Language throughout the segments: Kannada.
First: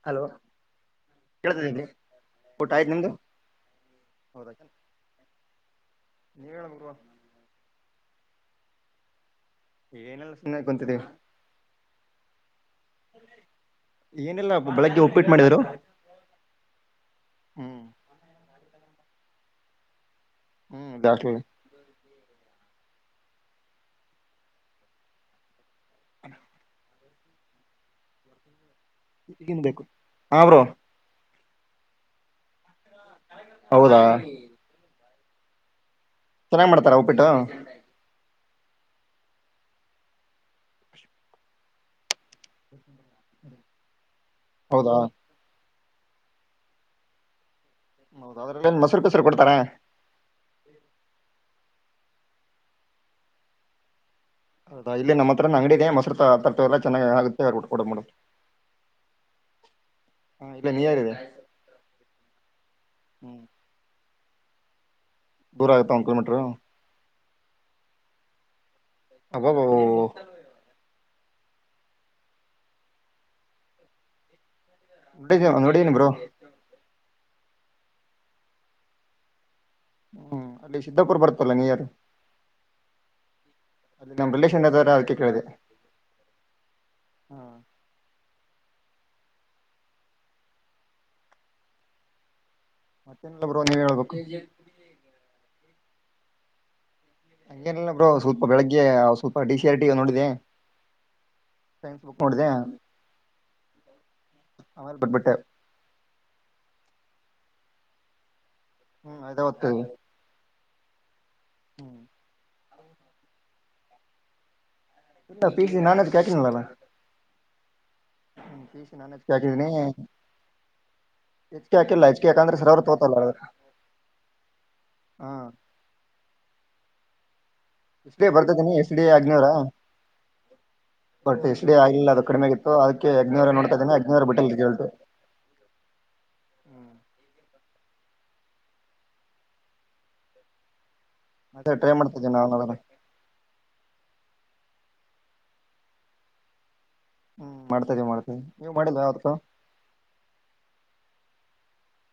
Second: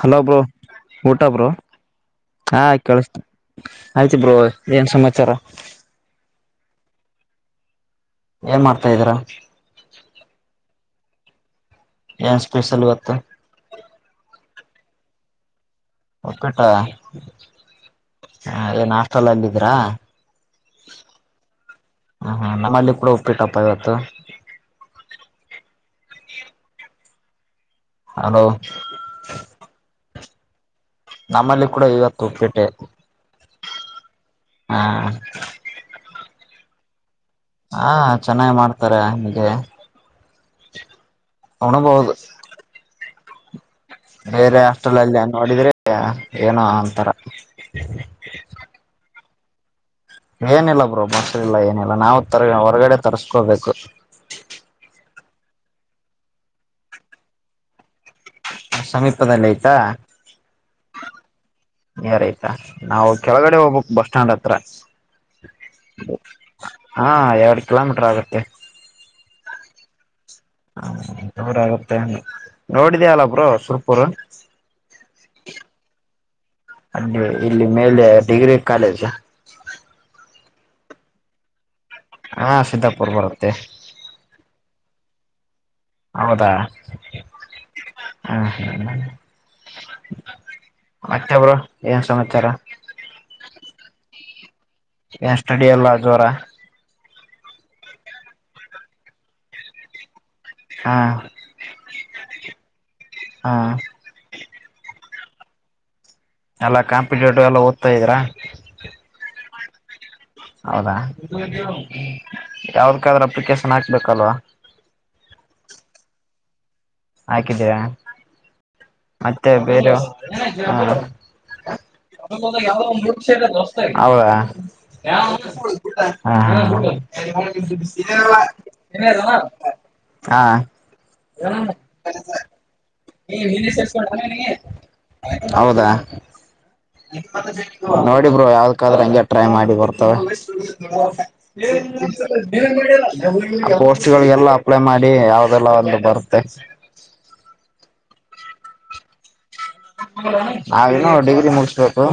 ಹಲೋ ಬ್ರೋ ಊಟ ಬ್ರೋ ಕೇಳ್ತದೀರಿ ಹಾ ಊಟ ಆಯ್ತು ನಿಮ್ದು ಕೇಳಿಸ್ತ ಆಯ್ತಿ ಬೋ ಏನ್ ಸಮಾಚಾರ ಹೇಳಬ್ರೋ ಏನ್ ಮಾಡ್ತಾ ಇದೀರಾ ಏನಿಲ್ಲ್ ಸುಮ್ನೆ ಕುಂತಿದ್ದೀವಿ ಎನ್ ಸ್ಪೆಷಲ್ ಇವತ್ತ ಏನಿಲ್ಲ ಬೆಳಗ್ಗೆ ಉಪ್ಪಿಟ್ಟ ಮಾಡಿದ್ರು ಒಕ್ಕಟ ಹ ಹ್ಮ್ ಏನ್ ಹಾಸ್ಟಲ್ಲಲ್ಲಿದಿರಾ... ಹ್ಮ್ ದಾಖಲ. ಹ ಹಾ ನಮ್ಮಲ್ಲಿ ಕೂಡ ಒಪ್ಪಿಟ್ಟಪ್ಪ ಇವತ್ತು... [inaudible] ಹಲೋ... ಈಗನ್ ಬೇಕು ಹ್ಮ ಬ್ರೋ ನಮ್ಮಲ್ಲಿ ಕೂಡ ಈವತ್ತು ಉಪ್ಪಿಟ್ಟೆ... ಹೌದಾ! ಹಾ ಚೆನ್ನಾಗಿ್ ಮಾಡ್ತಾರ ಒಪ್ಪಿಟ್ಟು... ಹಾ ಚೆನ್ನಾಗಿ ಮಾಡ್ತಾರೆ. ನಿಮಗೆ ಉಣಬಹುದು. [inaudible] ಬೇರೆ ಹೌದಾ ಅಷ್ಟಲ್ಲಲ್ಲಿ ನೋಡಿದ್ರೆ ಏನೋ ಅಂತಾರ ಹೌದ ಅದ್ರಲ್ಲ ಮೊಸರು ಕಸರು ಕೊಡ್ತಾರೆ ಏನಿಲ್ಲ ಬ್ರೋ ಮಸರಿಲ್ಲ ಏನಿಲ್ಲ ನಾವು ತರ ಹೊರಗಡೆ ತರ್ಸ್ಕೋಬೇಕು ಹೌದಾ ಇಲ್ಲಿ ನಮ್ಮ ಹತ್ರ ನ ಅಂಗಡಿ ಇದೇ ಮೊಸರು ತರತಿವ್ ಎಲ್ಲ ಚೆನ್ನಾಗಿ ಆಗುತ್ತೆ ಕೊಡ ಸಮೀಪದಲ್ಲಿ ಆಯ್ತಾ ಇಲ್ಲ ನಿಯರ್ ಇದೆ ಯಾರಾಯ್ತಾ ನಾವು ಹ್ಮ್ ಕೆಳಗಡೆ ಹೋಗ್ಬೇಕ ಬಸ್ ಸ್ಟ್ಯಾಂಡ್ ಹತ್ರ. ದೂರ ಆಗುತ್ತ ಒನ್ ಕಿಲೋಮೀಟರ್. ಎರಡು ಕಿಲೋಮೀಟರ್ ಆಗುತ್ತೆ. ಅಬಬ ಹ ಜೋರ ಆಗುತ್ತೆ ನೋಡಿದ್ಯಲ್ಲಬ್ರು ಸುರ್ಪುರು. ನೋಡಿ ಏನ ಬ್ರೋ ಅಲ್ಲಿ ಇಲ್ಲಿ ಮೇಲೆ ಡಿಗ್ರಿ ಕಾಲೇಜ್ ಹ್ಮ್ ಅಲ್ಲಿ ಸಿದಿದ್ದಕೂರ್ ಬರ್ತಲ್ಲ ನೀರ ಯಾರು. ಹಾ ಸಿದ್ದಾಪುರ್ ಬರುತ್ತೆ. ಚ್ರ ಅವದಕ್ಕೆ ಕೇಳಿದೆ.. ಹೌದಾ ಹಾ ಹ್ಮ ಮತ್ತೆ ಬ್ರೋ ಏನ್ ಸಮಾಚಾರಾ ಮತ್ತೇನಲ್ಲ ಬ್ರೋ ನೀವ್ ಹೇಳ್ಬೇಕು ಏ ಸಡಿ ಎಲ್ಲ ಜೋರಾ ಹಂಗೇನಲ್ಲ ಬ್ರೋ ಸ್ವಲ್ಪ ಬೆಳಗ್ಗೆ ಸ್ವಲ್ಪ ಡಿ ಸಿ ಆರ್ ಟಿ ನೋಡಿದೆ ಹಾ [unintelligible] ಹಾ ಆಮೇಲೆ ಎಲ್ಲಾ ಕಾಂಪಿಟೇಟಿವ್ ಎಲ್ಲ ಓದ್ತಾ ಇದ್ರಾ. [unintelligible] ಹೌದಾ ಹ್ಮ್ ಯಾವದಕ್ಕಾದ್ರ ಅಪ್ಲಿಕೇಶನ್ ಹಾಕ್ಬೇಕಲ್ವಾ ಇಲ್ಲ ಪಿ ಜಿ ನಾನದ [unintelligible] ಹಾಕಿದ್ದೀರಾ [inaudible] ಮತ್ತೆ ಹಾಕಿದೀನಿ ಬೇರ ಎಚ್ ಕೆ ಹಾಕಿಲ್ಲ ಎಚ್ ಕೆ ಯಾಕಂದ್ರೆ ಸರ್ ಅವರು ತೋತಲ್ಲ ಹ ಹಾ [inaudible] [inaudible] ಎಷ್ಟಡೇ ಬರ್ತತನಿ ಎಷ್ಟ ಡೇ ಆಗ್ನೋಡ ಹಾ ಹಾ ಬಟ್ಟ ಎಷ್ಟಡ ಆಗ ಇಲ್ಲ ಅದು ಕಡಿಮೆ ಆಗಿತ್ತುದು ಹೌದಾ? ನೋಡಿ ಬ್ರರು ಯಾವ್ದಕ್ಕಾದ್ರೆ ಹಂಗೆ ಟ್ರೈ ಮಾಡಿ ಬರ್ತವೆ. ಮತ್ತೆ ಟ್ರೈ ಮಾಡ್ತಾ ಇದೀವಿ ನಾವು ಅದನ್ನ [unintelligible] ಅಪ್ಲೈ ಮಾಡಿ ಯಾವದೆಲ್ಲ ಒಂದು ಬರುತ್ತೆ ಹ್ಮ್ ಮಾಡತ್ತಾನೆ ಮಾಡ್ತನರಿ ನೀವ್ ಮಾಡಿಲ್ಲ ಯಾವತ್ತ. ನಾವೇನು ಡಿಗ್ರಿ ಮುಡಸ್ಬೇಕು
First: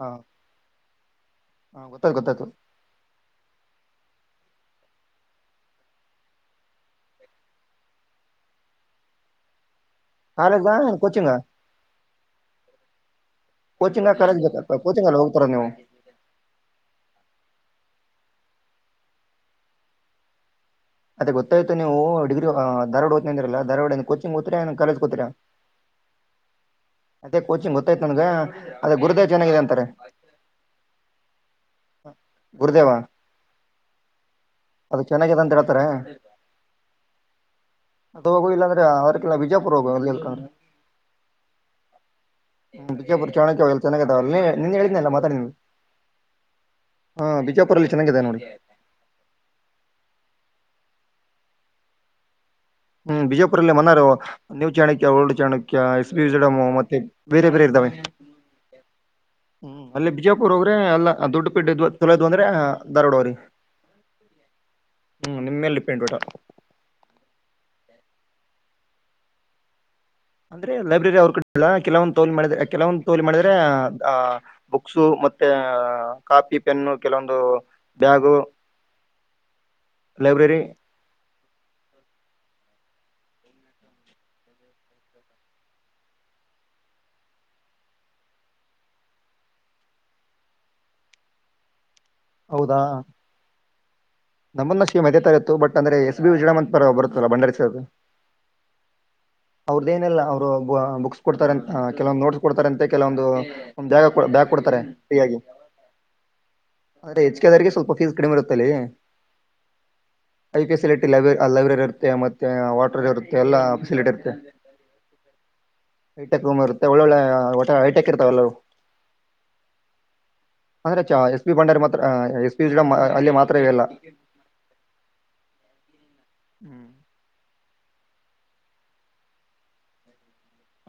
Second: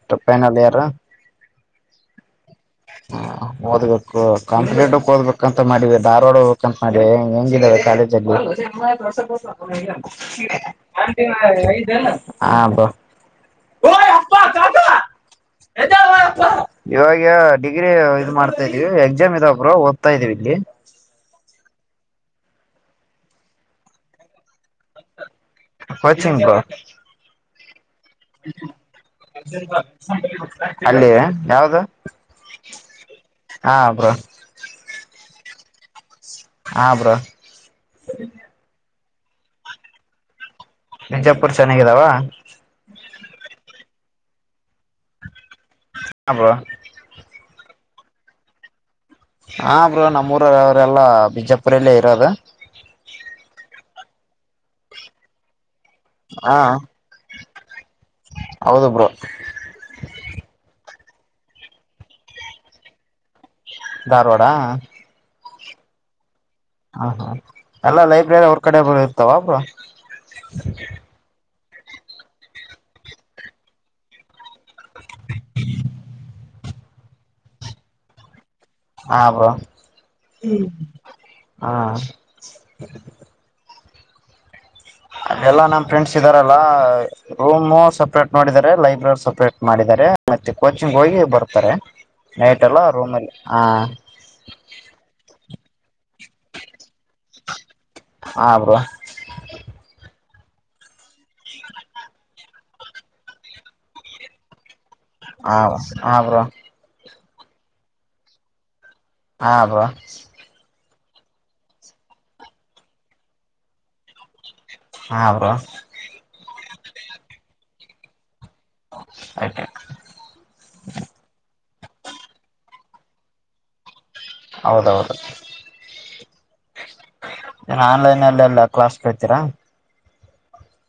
ಹಾ ಫೈನಲ್ ಇಯರ್ ಹಾ ಗೊತ್ತಾಯ್ತು ಗೊತ್ತಾಯ್ತು [inaudible] ಓದ್ಬೇಕು ಕಂಪ್ಲೀಟ್ ಓದಬೇಕಂತ ಮಾಡಿದೆ ಧಾರವಾಡ ಹೋಗ್ಬೇಕಂತ ಮಾಡಿದೆ ಹೆಂಗಿದಾವೆ ಕಾಲೇಜಲ್ಲಿ ಕಾಲೇಜಾ ಏನ್ ಕೋಚಿಂಗಾ [unintelligible] ಹಾ ಬ್ರೋ ಕೋಚಿಂಗ್ ಕಾಲೇಜ್ ಬೇಕಪ್ ಕೋಚಿಂಗ್ ಅಲ್ವಾ ಹೋಗ್ತಾರ ನೀವು ಡಿಗ್ರ ಇದ ಮಾಡ್ತಾ ಇದೀವಿ ಎಕ್ಸಾಮ್ ಇದ ಬ್ರು ಓದ್ತಾ ಇದೀವಿ ಇಲ್ಲಿ ಅದೇ ಗೊತ್ತಾಯ್ತು ನೀವು ಡಿಗ್ರಿ ಧಾರವಾಡ ಹೊತಿನದ್ರಲ್ಲ ದಾರವಾಡ ಕೋಚಿಂಗ್ ಹೋಗ್ತೀರಾ ಕಾಲೇಜ್ ಹೋಗ್ತೀರಾ ಕೋಚಿಂಗ್ ಅದೇ ಕೊಚಿಂಗ್ ನನಗೆ ಅದೇ ಗುರುದೇವ ಚೆನ್ನಾಗಿದೆ ಅಂತಾರೆ ಅಲ್ಲಿ ಯಾವ್ದು ಗುರುದೇವ ಹಾ ಬ್ರ ಅದು ಚೆನ್ನಾಗಿದೆ ಅಂತ ಹೇಳ್ತಾರೆ ಹಾ ಬ್ರೋ ಅದು ಹೋಗುಮದಲ್ಲ ಅಂದ್ರೆ ಅವ್ರ ಇಲ್ಲ ಬಿಜಾಪುರ ಬಿಜಾಪುರ್ ಚೆನ್ನಾಗಿದಾವ ಬಿಜಾಪು ಚಾಣಲ್ಲ ಚೆನ್ನ ನಿ ಹೇಳಿದನಲ್ಲ ಮಾ ಹಾ ಬ್ರೋ ಹ ಬಿಜಾಪು ಪೂರಲ್ಲಿ ಚೆನ್ನಾಗಿದೆ ನೋಡಿ ಹಾ ಬ್ರೋ ನಮ್ಮೂರ ಅವರೆಲ್ಲಾ ಬಿಜಾಪುರಲ್ಲೇ ಇರೋದು ಹ್ಮ್ ಬಿಜಯಪುರಲ್ಲೇ ಮನಾರ ನೀವು ಚಾಣಕ್ಯ ಓಲ್ಡ್ ಚಾಣಕ್ಯ ಎಸ್ ಹಾ ಬಿಡಮು ಮತ್ತೆ ಬೇರೆ ಬೇರೆ ಇದ್ದಾವೆ ಹೌದು ಬ್ರೋ ಹ್ಮ ಅಲ್ಲೇ ಬಿಜಾಪುರ ಹೋಗ್ರೆ ಅಲ್ಲ ದುಡ್ಡು ಪಿಟ್ಟ ತೊಳದು ಅಂದ್ರೆ ದಾರ್ವಾಡವರಿ ಧಾರವಾಡ ನಿಮ್ಮೆಲ್ಲಿಪೆಂಟ್ ಊಟ ಹಾ ಹಾ ಎಲ್ಲ ಲೈಬ್ರರಿ ಹೊರ್ ಕಡೆ ಬ ಇರ್ತಾವ ಒಬ್ ಅಂದ್ರೆ ಲೈಬ್ರರಿ ಅವ್ರ ಕಡೆ ಇಲ್ಲ ಕೆಲವೊಂದು ತೋಲಿ ಮಾಡಿದ್ರೆ ಕೆಲವೊಂದು ತೋಲಿ ಮಾಡಿದ್ರೆ ಬುಕ್ಸ ಮತ್ತೆ ಕಾ ಕಪಿ ಪೆನ್ನು ಕೆಲವೊಂದು ಬ್ಯಾಗು ಹಬ ಲೈಬ್ರರಿ ಹಾ ಅಲ್ಲಾ ನಮ್ಮ್ ಫ್ರೆಂಡ್ಸ್ ಇದ್ದಾರಲ್ಲಾ ರೂಮು ಸಪ್ರೇಟ್ ಮಾಡಿದ್ದಾರೆ ಲೈಬ್ರರಿ ಸಪ್ರೇಟ್ ಮಾಡಿದ್ದಾರೆ ಮತ್ತೆ ಕೋಚಿಂಗ್ ಹೋಗಿ ಬರ್ತಾರೆ ನೈಟ್ ಎಲ್ಲ ರೂಮ್ಲಹ ನಮ್ಮಂದಕ್ಷಿ ಮದತಾ ಇತ್ತು ಬಟ್ ಅಂದ್ರೆ ಎಸ್ ಬಿ ವಿಜ್ರಡಾಮಂನ್ ಪರ ಬರುತ್ತಲ್ಲ ಬಂಡಾರಿಸದು ಹಾ ಬ್ರೋ ಅವ್ರದೇನೆಲ್ಲ ಅವರು ಬುಕ್ಸ್ ಕೊಡ್ತಾರಂತ ಕೆಲವೊಂದು ನೋಟ್ಸ್ ಕೊಡ್ತಾರಂತೆ ಕೆಲವೊಂದು ಜಾಗ ಕೊಡ್ತಾರೆ ಹಾ ಹ ಬ್ರೋ ಅದೆ ಹೆಚ್ ಕೆದರಿಗೆ ಸ್ವಲ್ ಫೀಸ್ ಕಡಿಮೆ ಇರುತ್ತಲ್ಲಿ ಹಾ ಬ್ರ ಫೆಸಿಲಿಟಿ ಲೈ ಲೈಬ್ರರಿ ಇರುತ್ತೆ ಮತ್ತೆ ವಾಟರ್ ಇರುತ್ತೆ ಎಲ್ಲ ಫಸಿಲಿಟಿ ಇರುತ್ತೆ ಹಾ ಬ್ರೋ ಹೈಟೆಕ್ ರೂಮ್ ಇರುತ್ತೆ ಒಳ್ಳೊಳ್ಳೆ ಒ ಐಟೆಕ್ ಇರ್ತಾವ ಎಲ್ಲರು ಓಕೆ ಅಂದ್ರೆ ಚ ಎಸ್ ಬಿ ಬಂಡಾರ್ ಮತ್ತ ಎಸ್ ಪಿ ಜಡ ಅಲ್ಲಿ ಮಾತ್ರವೇ ಅಲ್ಲ ಹೌದೌದು ಹ್ಮ್ ಆನ್ಲನ್ಲ್ಎಲ್ಲ ಕ್ಲಾಸ್ ಕಳ್ತೀರಾ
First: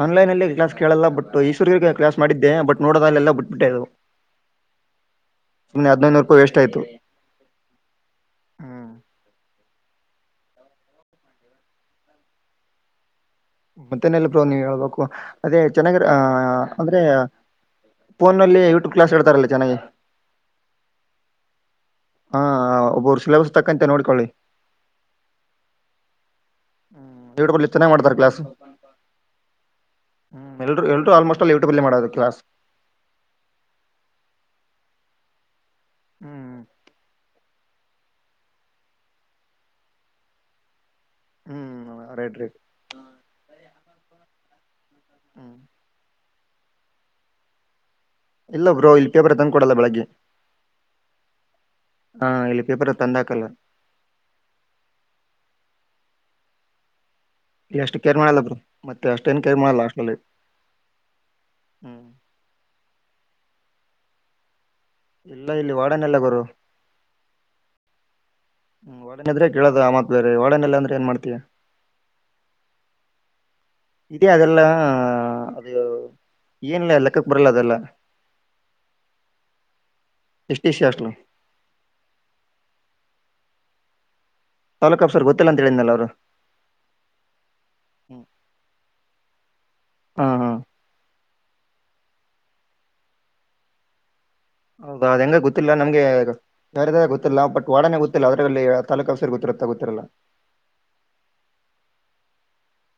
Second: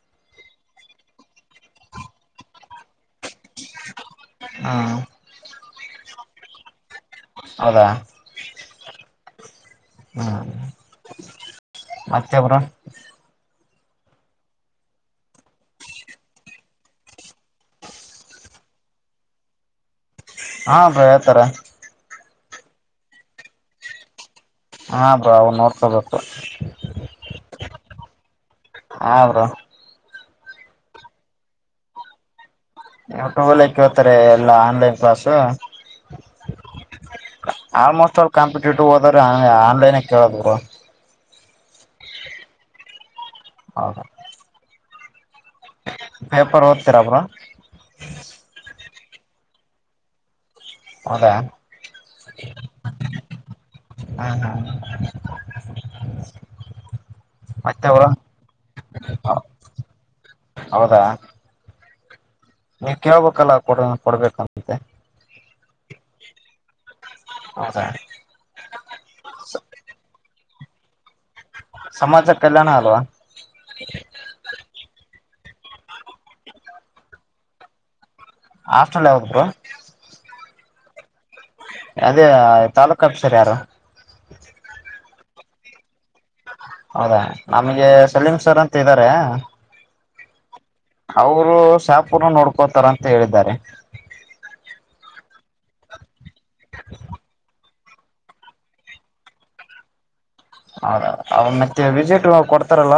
ಆನ್ಲನ್ಲ್ ಕ್ಲಾಸ್ ಕೇಳಲ್ಲ ಬಟ್ ಈಸ್ವರಿಗೆ ಕ್ಲಾಸ್ ಮಾಡಿದ್ದೆ ಬಟ್ ನೋಡೋದಲ್ಲೆಲ್ಲ ಬಿಟ್ಬಿಟ್ಟೆದು ಹಾ ಇನ್ನ ಹದಿನೈರು ರೂಪಾಯಿ ವೇಸ್ಟ್ ಆಯತು ಹೌದಾ ಹ್ಮ ಹ್ಮ ಮತ್ತೆಬರು ಮತ್ತೆನೆೆಲ್ಲ ಬೋ ನೀ ಹೇಳ್ಬೇಕು ಅದೇ ಚೆನ್ನಾಗಿರ ಅ ಅಂದ್ರೆ ಫೋನ್ಲ್ ಯೂಟ್ಯೂಬ್ ಕ್ಲಾಸ್ ಹೇಳ್ತಾರಲ್ಲ ಚೆನ್ನಾಗಿ ಹಾ ಬ ಹೇಳ್ತಾರೆ ಹಾ ಒಬ್ಬರು ಶಿಲಬಸ್ ತಕ್ಕಂತೆ ನೋಡ್ಕೊಳ್ಳಿ ಹಾ ಬ್ರಾ ನೋಡ್ಕೊಬೇಕು ಹ್ಮ್ ದ ಚೆನೇ ಮಾಡ್ತಾರೆ ಕ್ಲಾಸ್ ಹಾ ಬ್ರೋ ಹ್ಮ್ ಎಲ್ರು ಎಲ್ರು ಆಲ್ಮೋಸ್ಟ್ ಅಲ್ಲಿ ಯೂಟ್ಯಬ್ಲ್ ಮಾಡೋದು ಕ್ಲಸ್ ಯವುಟಲ್ಲ ಕೇಳ್ತಾರೆ ಎಲ್ಲಾ ಆನ್ಲನ್ ಕ್ಲಾಸು ಹ್ಮ್ ಆಲ್ಮೋಸ್ಟ್ ಆಲ್ ಕಾಂಪಿಟೇಟಿವ್ ಹೋದ್ರ ಆನ್ಲನ್ ಕೇಳದ್ರು ಹ್ಮ್ ರೇಡ್ ರೆಡ್ ಹೌದ ಹ್ಮ್ ಪೇಪರ್ ಓದ್ತೀರಾ ಬ್ರೋ ಇಲ್ಲ ಬ್ರೋ ಇಲ್ಲಿ ಪೇಪರ್ ತಂದುಕೊಡಲ್ಲ ಬೆಳಗ್ಗೆ ಹೌದಾ ಹಾ ಇಲ್ಲಿ ಪೇಪರೆ ತಂದಾಕಲ್ಲ ಹ ಹ ಎಷ್ಟು ಕೇರ್ ಮಾಡಲ್ಲ ಬ್ರೋ ಮತ್ತೆ ಅಷ್ಟೇನ್ ಕೇರ್ ಮಾಡಲ್ಲ ಹಾಸ್ಟೆಲ್ ಅಲ್ಲಿ ಹೌದಾ ಹ್ಮ್ ನೀವ್ ಕೇಳ್ಬೇಕಲ್ಲ ಕೊಡ ಕೊಡ್ಬೇಕಂತೆ ಇಲ್ಲ ಇಲ್ಲಿ ವಾರ್ಡನ್ ಇಲ್ಲ ಗರು ಹೌದ ಹ್ಮ್ ವಾರ್ಡನ್ ಇದ್ರೆ ಕೇಳೋದು ಆ ಮತ್ತ್ ಬೇರೆ ವಾರ್ಡನ್ ಇಲ್ಲ ಅಂದ್ರೆ ಏನ್ ಮಾಡ್ತೀಯ ಸಮಾಜ ಕಲ್ಯಾಣ ಅಲ್ವಾ ಇದೇ ಅದೇಲ್ಲ ಅದು ಏನ್ ಲೆಕ್ಕಕ್ ಬರಲ್ಲ ಅದೆಲ್ಲ ಹಾಸ್ಟೆಲ್ ಯಾವುದು ಬ್ರೋ ಎಸ್ ಡಿ ಸಿ ಹಾಸ್ಟೆಲ್ಲೂ ಅದೇ ತಾಲೂಕ್ ಆಫೀಸರ್ ಯಾರು ತಾಲ್ಲೂಕ್ ಆಫೀಸರಾ ಗೊತ್ತಿಲ್ಲ ಅಂತ ಹೇಳಿದನಲ್ಲ ಬ್ರೋ ಹೌದಾ ನಮಗೆ ಸಲೀಂ ಸರ್ ಅಂತ ಇದ್ದಾರೆ. ಹ್ಮ ಹ್ಮ್ ಅವರು ಶಾಪುನು ನೋಡ್ಕೋತಾರ ಅಂತ ಹೇಳಿದ್ದಾರೆ. ಹೌದಾ ಅದ್ ಹೆಂಗ ಗೊತ್ತಿಲ್ಲ ನಮ್ಗೆ ಯಾರಾರಿದ್ದಾರೆ ಗೊತ್ತಿಲ್ಲ ಬಟ್ ವರ್ಡಾನ್ ಗೊತ್ತಿಲ್ಲ ಅದರಲ್ಲಿ ತಾಲ್ಲೂಕ್ ಆಫೀಸರ್ ಗೊತ್ತಿರುತ್ತ ಗೊತ್ತೀಯ ಹೌದ ಅವನ್ ಮತ್ತೆ ವೀಸಿಟ್ ಕೊಡ್ತಾರಲ್ಲ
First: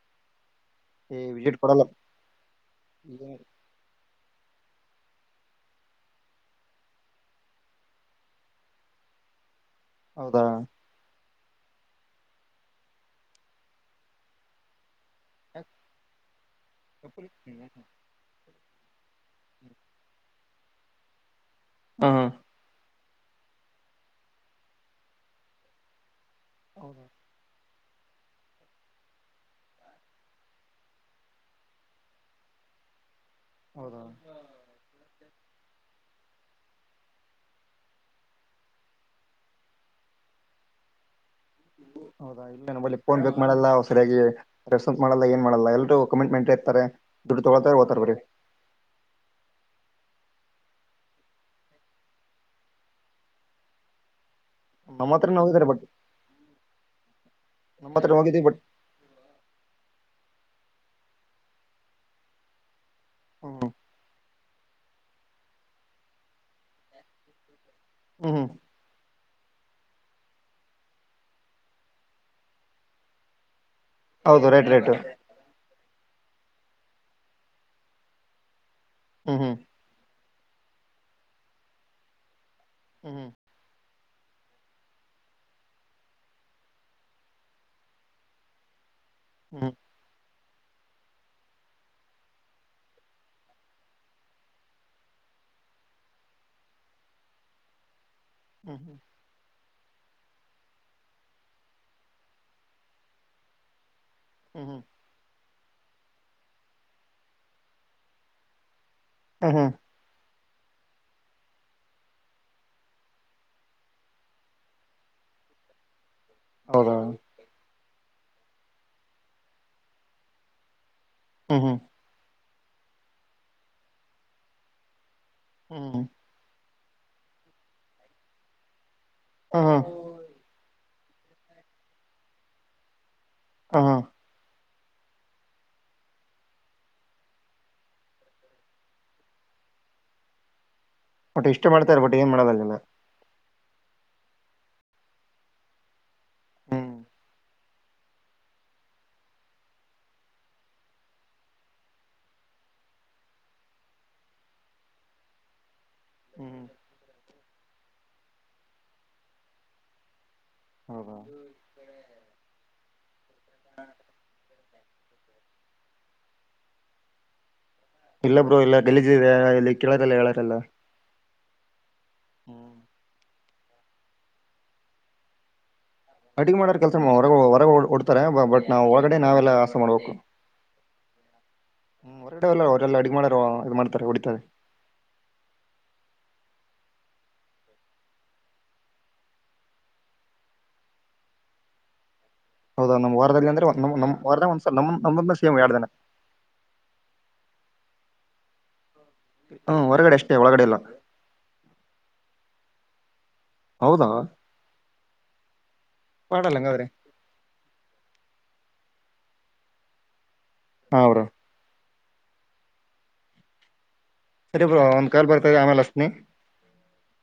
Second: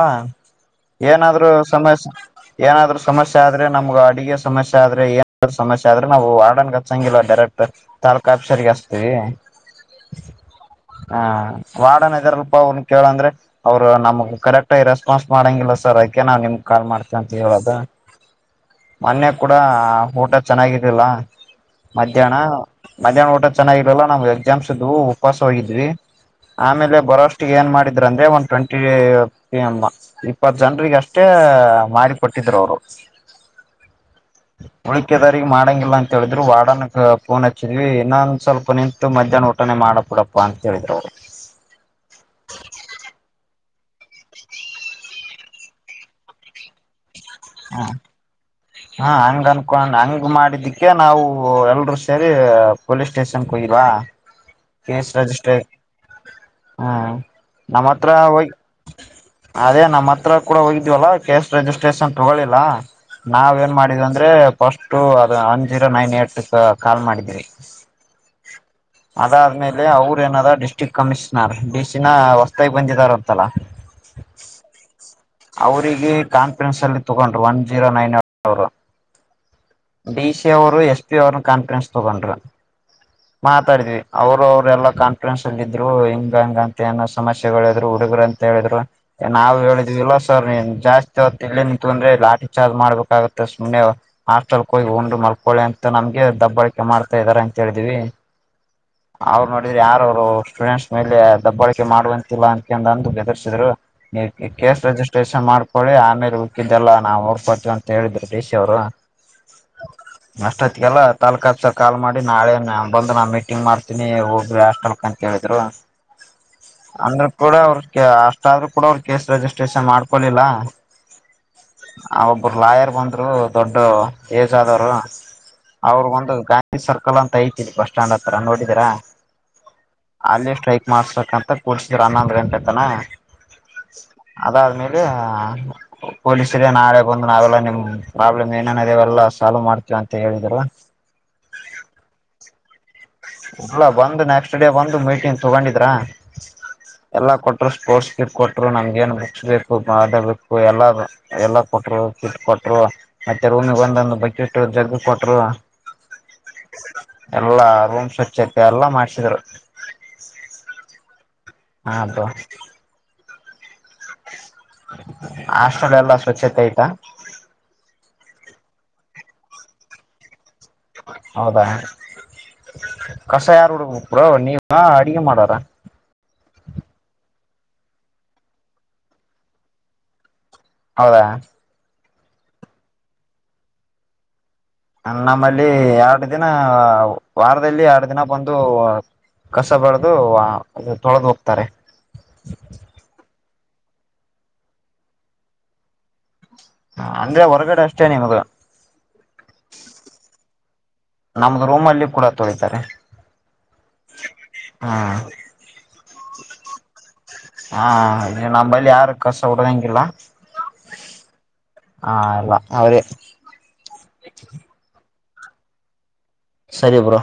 ಈ ಏನಾದ್ರು ವಿಸಿಟ್ ಕೊಡಲ್ಲ ಸಮಸ್ಯ ಏನಾದ್ರು ಸಮಸ್ಯೆ ಆದ್ರೆ ನಮ್ಗ ಅಡಿಗೆ ಸಮಸ್ಯೆ ಆದ್ರೆ ಏನ್ ಸಮಸ್ಯೆ ಆದ್ರೆ ನಾವು ವಾರ್ಡನ್ ಗೆ ಹಚ್ಚಂಗಿಲ್ಲ ಡೈರೆಕ್ಟ್ ತಾಲ್ಲೂಕು ಆಫೀಸರಗೆ ಹಚ್ಚತ್ತೀವಿ ಹೌದಾ ಹ ವಾರ್ಡನ್ ಇದ್ರಲ್ಪ ಅವ್ನು ಕೇಳಂದ್ರೆ ಅವ್ರು ನಮಗ್ ಕರೆಕ್ಟ್ ರೇಸ್ ರೆಸ್ಪಾನ್ಸ್ ಮಾಡಂಗಿಲ್ಲ ಸರ್ ಅದುಕೆ ನಾನ್ ನಿಮ್ಗೆ ಕಾಲ್ ಮಾಡ್ತೇ ಅಂತ ಹೇಳೋದ ಮೊನ್ನೆ ಕೂಡ ಊಟ ಚೆನ್ನಾಗಿರ್ಲಿಲ್ಲ ಹಾ ಹಾ ಮಧ್ಯಾಹ್ನ ಮಧ್ಯಾಹ್ನ ಊಟ ಚೆನ್ನಾಗಿರಲ್ಲ ನಮಗೆ ಎಕ್ಸಾಮ್ ಇದ್ದವು ಉಪವಾಸ ಹೋಗಿದ್ವಿ ಆಮೇಲೆ ಬರೋಷ್ಟ್ ಏನ್ ಮಾಡಿದ್ರೆ ಅಂದ್ರೆ ಒನ್ ಟ್ವೆಂಟಿ ಇಪ್ಪತ್ತು ಜನರಿಗೆ ಅಷ್ಟೇ ಮಾಡಿಕೊಟ್ಟಿದರು [unintelligible] ಹೌದಾ ಮಾಡಂಗಿಲ್ಲ ಅಂತ ಹೇಳಿದ್ರು ವಾರ್ಡನ್ ಗೆ ಹಚ್ಚಿದ್ವಿ ಇನ್ನೊಂದ್ ಸ್ವಲ್ಪ ನಿಂತು ಮಧ್ಯಾಹ್ನ ಊಟನೆೆ ಮಾಡಿ ಕೊಡಪ್ಪ ಪ್ಪಾ ಅಂತ ಹೇಳಿದ್ರೂ ಅವರು ಹೌದಾ ಇಲ್ಲ ಪೋನ್ ಮಾಡಲ್ಲ ಸರಿಯಾಗಿ ರೆಸ್ಟ್ ಮಾಡಲ್ಲ ಏನ್ ಮಾಡಲ್ಲ ಎಲ್ರೂ ಕಮಿಟ್ಮೆಂಟ್ ಇರ್ತಾರೆ. ದುಡ್ಡು ತೊಗೊಳ್ತಾರೆ ಹಾ ಹೋಗ್ತಾರೆ ಬರೀ ಹಾ ಅಂಗನ್ ಕೊಂಡ ಹಂಗ್ ಮಾಡಿದ್ದಿಕ್ಕೆ ನಾವು ಎಲ್ರು ಸೇರಿ ಪೊಲೀಸ್ ಸ್ಟೇಷನ್ಕ್ ಹೋಗಿದ್ವಾ ನಮ್ಮ ಹತ್ತರನೂ ಹೋಗಿದ್ದಾರೆ ಬಟ್ ಹ್ಮ ನಮ್ಮ ನಮ್ಮತ್ರ ಹತ್ರ ಹೋಗಿದ್ದೀವಿ ಹೋಗಿ ಬಟ್ ಅದೇ ನಮ್ಮ ಹತ್ರ ಕೂಡ ಹೋಗಿದ್ವಲ್ಲ ಕೇಸ್ ರಿಜಿಸ್ಟ್ರೇಷನ್ ತಗೊಳಿಲ್ಲ ನಾವ್ ಹ್ಮ್ ಏನ್ ಮಾಡಿದ್ ಅಂದ್ರೆ ಫಸ್ಟು ಅದು one zero nine eight call ಮಾಡಿದೀರಿ ಹ್ಮ್ ಹ್ಮ ಅದಾದ್ಮೇಲೆ ಅವ್ರ ಎನಾರ ಡಿಸ್ಟ್ರಿಕ್ ಕಮಿಷ್ನರ್ ಡಿಸಿನ ಹೊಸ್ತಾಗಿ ಬಂದಿದಾರ ಅಂತಲ್ಲ. ಹೌದು ರೈಟ್ ರೈಟ್ ಅವರಿಗೆ ಕಾನ್ಫರೆನ್ಸ್ ಅಲ್ಲಿ ತಗೊಂಡ್ರು ಒನ್ ಜೀರೋ ನೈನ್ ಏಟ್ ಅವರ್ ಹ್ಮ್ ಹ್ಮ್ ಡಿ ಸಿ ಅವರು ಎಸ್ ಪಿ ಅವರು ಕಾನ್ಫರೆನ್ಸ್ ತಗೊಂಡ್ರು ಹ್ಮ್ ಮಾತಾಡಿದ್ವಿ ಅವರು ಅವ್ರ ಎಲ್ಲಾ ಕಾನ್ಫಿಡೆನ್ಸ್ ಅಲ್ಲಿ ಇದ್ರು ಹಿಂಗ ಹಂಗ ಅಂತ ಏನೋ ಸಮಸ್ಯೆಗಳಾದ್ರು ಹಡುಗರು ಅಂತ ಹೇಳಿದ್ ನಾವು ಹ್ಮ್ ಹೇಳಿದಲ್ ಜಾಸ್ತಿ ಎಲ್ಲಿ ನಿಂತು ಅಂದ್ರೆ ಲಾಟಿ ಚಾರ್ಜ್ ಮಾಡ್ಬೇಕಾಗುತ್ತೆ ಸುಮ್ಮನೆೆ ಹಾಸ್ಟೆಲ್ ಹೋಗಿ ಉು ಮಲ್ಕೊಳ್ಳಿ ಅಂತ ನಮ್ಗೆ ದಬ್ಬಾಳಕೆ ಮಾಡ್ತಾ ಇದ್ದಾರೆ ಅಂತ ಹೇಳಿದಿವವಿ ಹ್ಮ್ ಹ್ಮ್ ಅವ್ರು ನೋಡಿದ್ರೆ ಯಾರವ್ರು ಸ್ಟೂಡೆಂಟ್ಸ್ ಮೇಲೆ ದಬ್ಬಾಳಕೆ ಮಾಡುವಂತಿಲ್ಲಾ ಅಂತಕ ಅಂದು ಬೆದರಿಸಿದ್ರು ಹ್ಮ್ ಕ ಪ್ರೇಶ ಮಾಡ್ಕೊಳ್ಳಿ ಆಮೇಲೆ ಹಕ್ಕಿದ್ದೆಲ್ಲ ನಾವವು ಓಡ್ಕೊಡ್ತೀವಿ ಅಂತ ಹೇಳಿದ್ರು ರೇಶ ಅವ್ರು ಹ್ಮ ಹ್ಮ್ ನಷ್ಟ ಆಯತ್ಗೆಲ್ಲಾ ತಾಕ್ ಹಸ ಕಾಲ್ ಮಾಡಿ ನಾಳೆ ಬಂದು ನಾ ಮೀಟಿಂಗ್ ಮಾಡ್ತಿನಿ ಹೋಗ್ರಿ ಹಾಸ್ಟೆಲ್ ಕ ್ರಾ ಹೌದಾ ಅಂದ್ರ ಕೂಡ ಅವ್ರ ಅಷ್ಟಾದ್ರರು ಕೂಡ ಅವರು ಕೇಸ್ ರಿಜಿಸ್ಟ್ರೇಷನ್ ಮಾಡ್ಕೊಳಿಲ್ಲ ಹ್ಮ ಹ್ಮ ಅವರು ಲಾಯರ್ ಬಂದರು ದೊಡ್ಡ ಏಜ್ ಆದವರು ಹ್ಮ್ ಹ್ಮ್ ಅವ್ರರು ಒಂದು ಗಾಂಧಿ ಸರ್ಕಲ್ ಅಂತ ಐತಿ ಬಸ್ ಸ್ಟ್ಯಾಂಡ್ ಹತ್ರ ನೋಡಿದೀರಾ ಹ ಹ ಅಲ್ಲಿ ಸ್ಟ್ರೈಕ್ ಮಾಡ್ಸಬೇಕಂತ ಕೂಡ್ಸಿದರು ಅನ್ನಂದ್ರ ಎಟತನ ಹ್ಮ್ ಹ್ಮ್ ಅದಾದ್ಮೇಲೆ ಅದ ಪೊಲೀಸರ ನಾಳೆ ಬಂದ್ ನಾವೆಲ್ಲ ನಿಮ್ ಪ್ರಾಬ್ಲಮ್ ಏನೇನ ಅವೆಲ್ಲಾ ಸಾಲ್ವ್ ಮಾಡ್ತೀವ ಅಂತ ಹೇಳಿದ್ರ ಬಟ್ ಇಷ್ಟ ಮಾಡ್ತಾರೆ ಬಟ್ಟಟ್ ಏನ್ ಮಾಡೋದಲ್ಲ ಉಲ್ಲಾ ಬಂದು ನೆಕ್ಸ್ಟ್ ಡೇ ಬಂದು ಮೀಟಿಂಗ್ ತಗೊಂಡಿದ್ರಾ ಹ್ಮ್ ಎಲ್ಲ ಕೊಟ್ಟರು ಸ್ಪೋರ್ಟ್ಸ್ಕ್ ಕೊಟ್ಟರು ನಮಗೆ ಏನ್ ಬುಕ್ಸ್ ಬೇಕು ಬೇಕು ಎಲ್ಲ ಎಲ್ಲ ಕೊ ಕೊಟ್ ಕೊಟ್ರು ಮತ್ತೆ ರೂಮಗ್ ಒಂದೊಂದು ಬಕೆಟ್ಟ ಜಗ್್ದ ಕೊಟ್ರು ಹ್ಮ್ ಎಲ್ಲಾ ರೂಮ್ ಸ್ವಚ್ಛತೆ ಎಲ್ಲಾ ಮಾಡ್ಸಿದ್ರು ಹೌದಾ ಹಾ ಅಬ ಹಾಸ್ಟೆಲ್ ಎಲ್ಲಾ ಸ್ವಚ್ಛತೆ ಐತಾ ಇಲ್ಲ ಬ್ರೋ ಇಲ್ಲ ಗೆಲಜಿದೆ ಇಲ್ಲಿ ಕೆೇಳಲ್ಲ ಹೇಳಾರೆಲ್ಲ ಹೌದಾ ಹ್ಮ್ ಕಸ ಯಾರು ಹುಡುಬೇಕ ಕೂಡ ನೀವನ ಅಡಗೆ ಮಾಡಾರ ಡ್ತಾರೆ ಬಟ್ ನಾ ಒಳಗಡೆ ನಾವೆಲ್ಲ ಆಸ ಮಾಡ್ಬೇಕು ಹೌದಾ ಹ್ಮ ಹೊರಟಲ್ಲರೆಲ್ಲ ಅಡುಗ್ ಮಾಡಾರ ಇದು ಮಾಡ್ತಾರೆ ಹೊಡಿತಾರೆ ನಮ್ಮಲ್ಲಿ ಎರಡು ದಿನ ವಾರದಲ್ಲಿ ಎರಡು ದಿನ ಬಂದು ಕಸ ಬಡ್ದ ಅದು ತೊಳೆದು ಹೋಗ್ತಾರೆ ಹೌದೌ ನಮ್ಮ್ ವಾರದಲ್ಲಿ ಅಂದ್ರೆ್ ನಮ್ಮ ವಾರದ ಒಂದ್ಸ ನ್ ನಮ್ಮ ಸಿಎಂ ಎರಡು ದಿನ ಹ ಅಂದ್ರೆ ಹೊರಗಡೆ ಅಷ್ಟೇ ನಿಮ್ಗ ಹ್ಮ್ ಹೊರಗಡೆ ಅಷ್ಟೇ ಒಳಗಡೆ ಇಲ್ಲ ನಮ್ದು ರೂಮ್ ಅಲ್ಲಿ ಕೂಡ ತೊಳಿತಾರೆ ಹೌದಾ [inaudible] ಪಾಡಲ್ಲಂಗ ಅವರ ಹಾ ನಂಬಲ್ಲಿ ಯಾರು ಕಸ ಉಡದಂಗಿಲ್ಲ ಹೌರ ಹ ಅಲ್ಲ ಅವರು ಸರಿ ಬ್ರೋ ಒಂದ್ ಕಾಲ್ ಬರ್ತದೆ ಆಮೇಲೆ ಅಷ್ಟನಿ ಸರಿ ಬ್ರೋ